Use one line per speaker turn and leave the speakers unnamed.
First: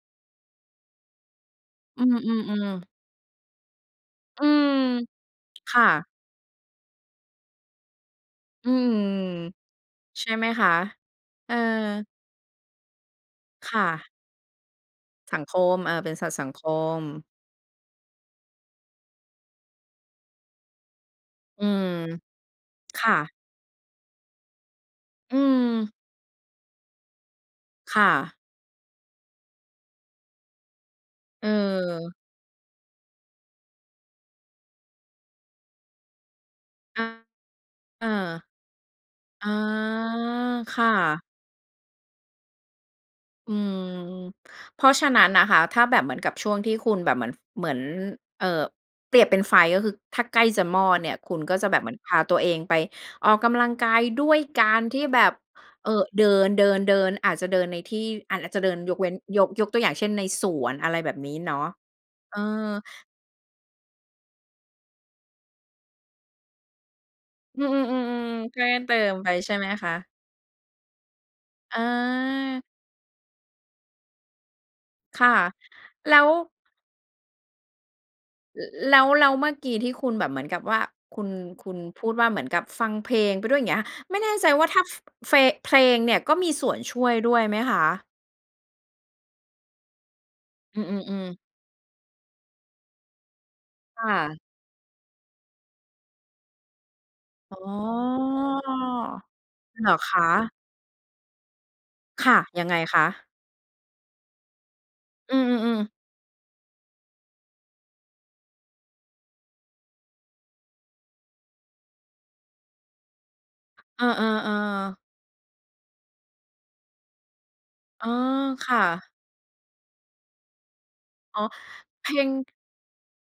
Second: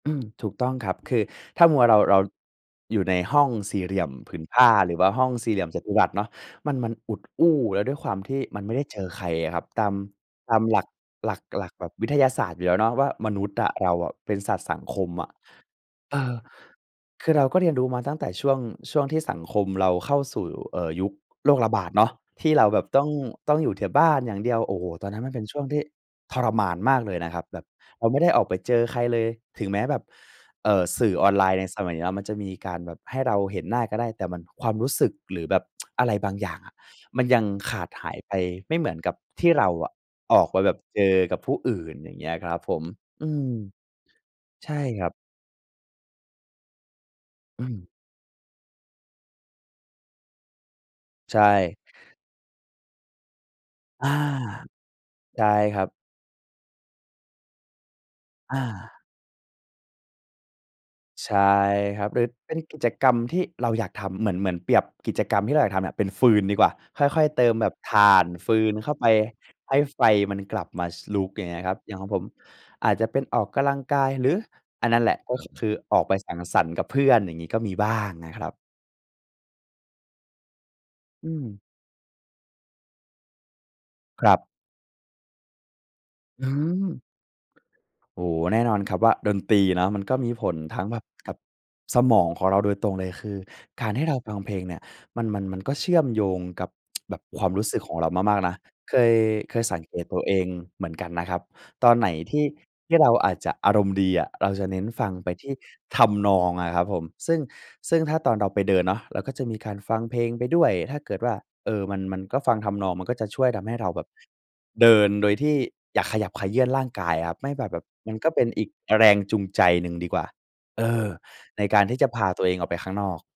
อืม ถูกต้องครับ คือถ้ามัวเรา
อื
เรา
อ ๆ ๆ
อยู่ในห้องสี่เหลี่ยมผื
อ
น
ื
ผ้
ม
า หรือว่าห้องสี่เหลี่ยม
ค
จั
่
ตุร
ะ
ัสเนาะ มัน มันอุดอู้ แล้วด้วยความที่มัน
อื
ไม่ได้
ม
เจอใครอะครับ ตาม
ใช่ไหม
ตาม
คะ?
หลัก หลัก
เออ
หลักแบบวิทยาศาสตร์อยู่แล้วเนาะว่า มนุษย์อ
ค
ะ
่
เรา
ะ
อะแบบเป็นสัตว์สังคมอะ
สังคม เออ เป็
เ
น
อ
สัต
อ
ว์สังคม
คือเราก็เรียนรู้มาตั้งแต่ช่วง ช่วงที่สังคมเราเข้าสู่ เอ่อ ยุคโรค
อื
ระบา
ม
ดเนาะ ที่เราแบบ
ค
ต้อง
่ะ
ต้องอยู่แต่บ้านอย่างเดียว โอ้โฮ! ตอนนั้นมัน
อื
เป็นช่วงที่
ม
ทรมานมากเลยนะครับ แบบ
ค
เร
่
าไม่ได้
ะ
ออกไปเจอใครเลย ถึงแม้แบบ เอ่อ สื่อออนไลน์ในสมัยเนี้ย
เออ
มันจะมีการแบบให้เราเห็นหน้าก็ได้ แต่มันความรู้สึก หรือแบบ อะไรบางอย่างอะ
อา
มันยังขาด
เอ
ห
อ
ายไป ไม่เหมือนกับท
อ๋
ี
อ
่เราอะออกไป แบ
ค
บ
่
เจอ
ะ
กับผู้อื่น อย่างเงี้ยครับผม อืม
อืม
ใช
เพ
่
ราะ
ค
ฉ
ร
ะ
ับ
นั้นนะคะ ถ้าแบบเหมือนกับช่วงที่คุณแบบเหมือน
อ
เ
ื
หมือน
ม
เอ่อ เปรียบเป็นไฟ ก็คือ ถ้าใกล้จะมอดเนี่ย คุ
ใช
ณก็จะแ
่
บบเหมือนพาตัวเองไปออกกำลังกาย
อา
ด้วยการที่แบบ
ใช่ครั
เอ่อ
บ
เดิน ๆ ๆ อาจจะเดินในที่ อาจ อาจ
อ
จะ
า
เดิน ยกเว้น ยก ยกตัวอย่างเช่น ในสวน อะไรแบบน
ใช
ี้
่
เนาะ
ครับ โดย
เออ
เป็นกิจกรรมที่เราอยากทำเหมือน เหมือนเปรียบกิจกรรมที่เราอยากทำเนี่ยเป็นฟืนดีกว่า ค่อย ๆ เติม
อื
แบบ
ม
ถ่าน
ๆ
ฟ
ๆ
ื
ๆ ก็ไ
น
ด้
เข
เต
้า
ิ
ไป
มไปใช่ไหม
ให้
คะ?
ไฟมันกลับมา ช ลุกอย่างเงี้ยครับ
อ
อย่างของผม
า
อาจจะเป็นออกกำลังกาย หรือ อันนั่นแหละ
ค่ะ
ก็คือออก
แ
ไ
ล
ป
้
ส
ว
ังสรรค์กับเพื่อน อย่างงี้ก็มีบ้างนะครับ
ล แล้ว แล้วเมื่อกี้ที่คุณแบบเหมือนกับว่า คุ
อื
ณ
ม
คุณพูดว่า เหมือนกับฟังเพลงไปด้วย อย่างเงี้ย ไม่
ค
แ
ร
น
ั
่
บ
ใจว่า ถ้า ฟ เฟง เพลงเนี่ย ก็
อื
มีส่วนช
ม
่วยด้วยไหมคะ?
โอ้โฮ แน่นอนครับว่า ดนตรีเนาะ มันก็มีผล
อ
ท
ื
ั้งแบบ
ม
ก
ๆ
ับ
ๆ
สมองของเราโดยตรงเลย คือการใ
ค
ห้
่
เราฟ
ะ
ังเพลงเนี่ย มัน มัน มันก็เชื่อมโยงกับ แบบความ
อ๋
ร
อ
ู้สึกของเรามาก ๆ นะ เคย เคยสัง
เหร
เก
อ
ต
ค
ตัว
ะ?
เองเหมือนกันนะครับ ตอนไหน
ค
ท
่ะ
ี่
ยังไง
ที
ค
่เ
ะ?
ราอาจจะอารมณ์ดีอะ เราจะเน้นฟังไป
อื
ที่
อ ๆ ๆ
ทำนองอะครับผม ซึ่ง ซึ่งถ้าตอนเราไปเดินเนาะ เราก็จะมีการฟังเพลงไปด้วยถ้าเกิดว่า เออ มัน มันก็ฟังทำนอง มันก็จะช่วยทำให้เราแ
เ
บ
อ
บ
อ
เด
ๆ ๆ
ินโดยที่อยากขยับเขยื่อนร่างกายครับ ไม่แบบ แบบ
อ๋
ม
อ
ันก็เป็นอีก
ค่ะ
แรงจูงใจหนึ่งดีกว่า เออ
อ๋อ
ในการที่จ
เพ
ะ
ล
พา
ง
ตัวเองออกไปข้างนอก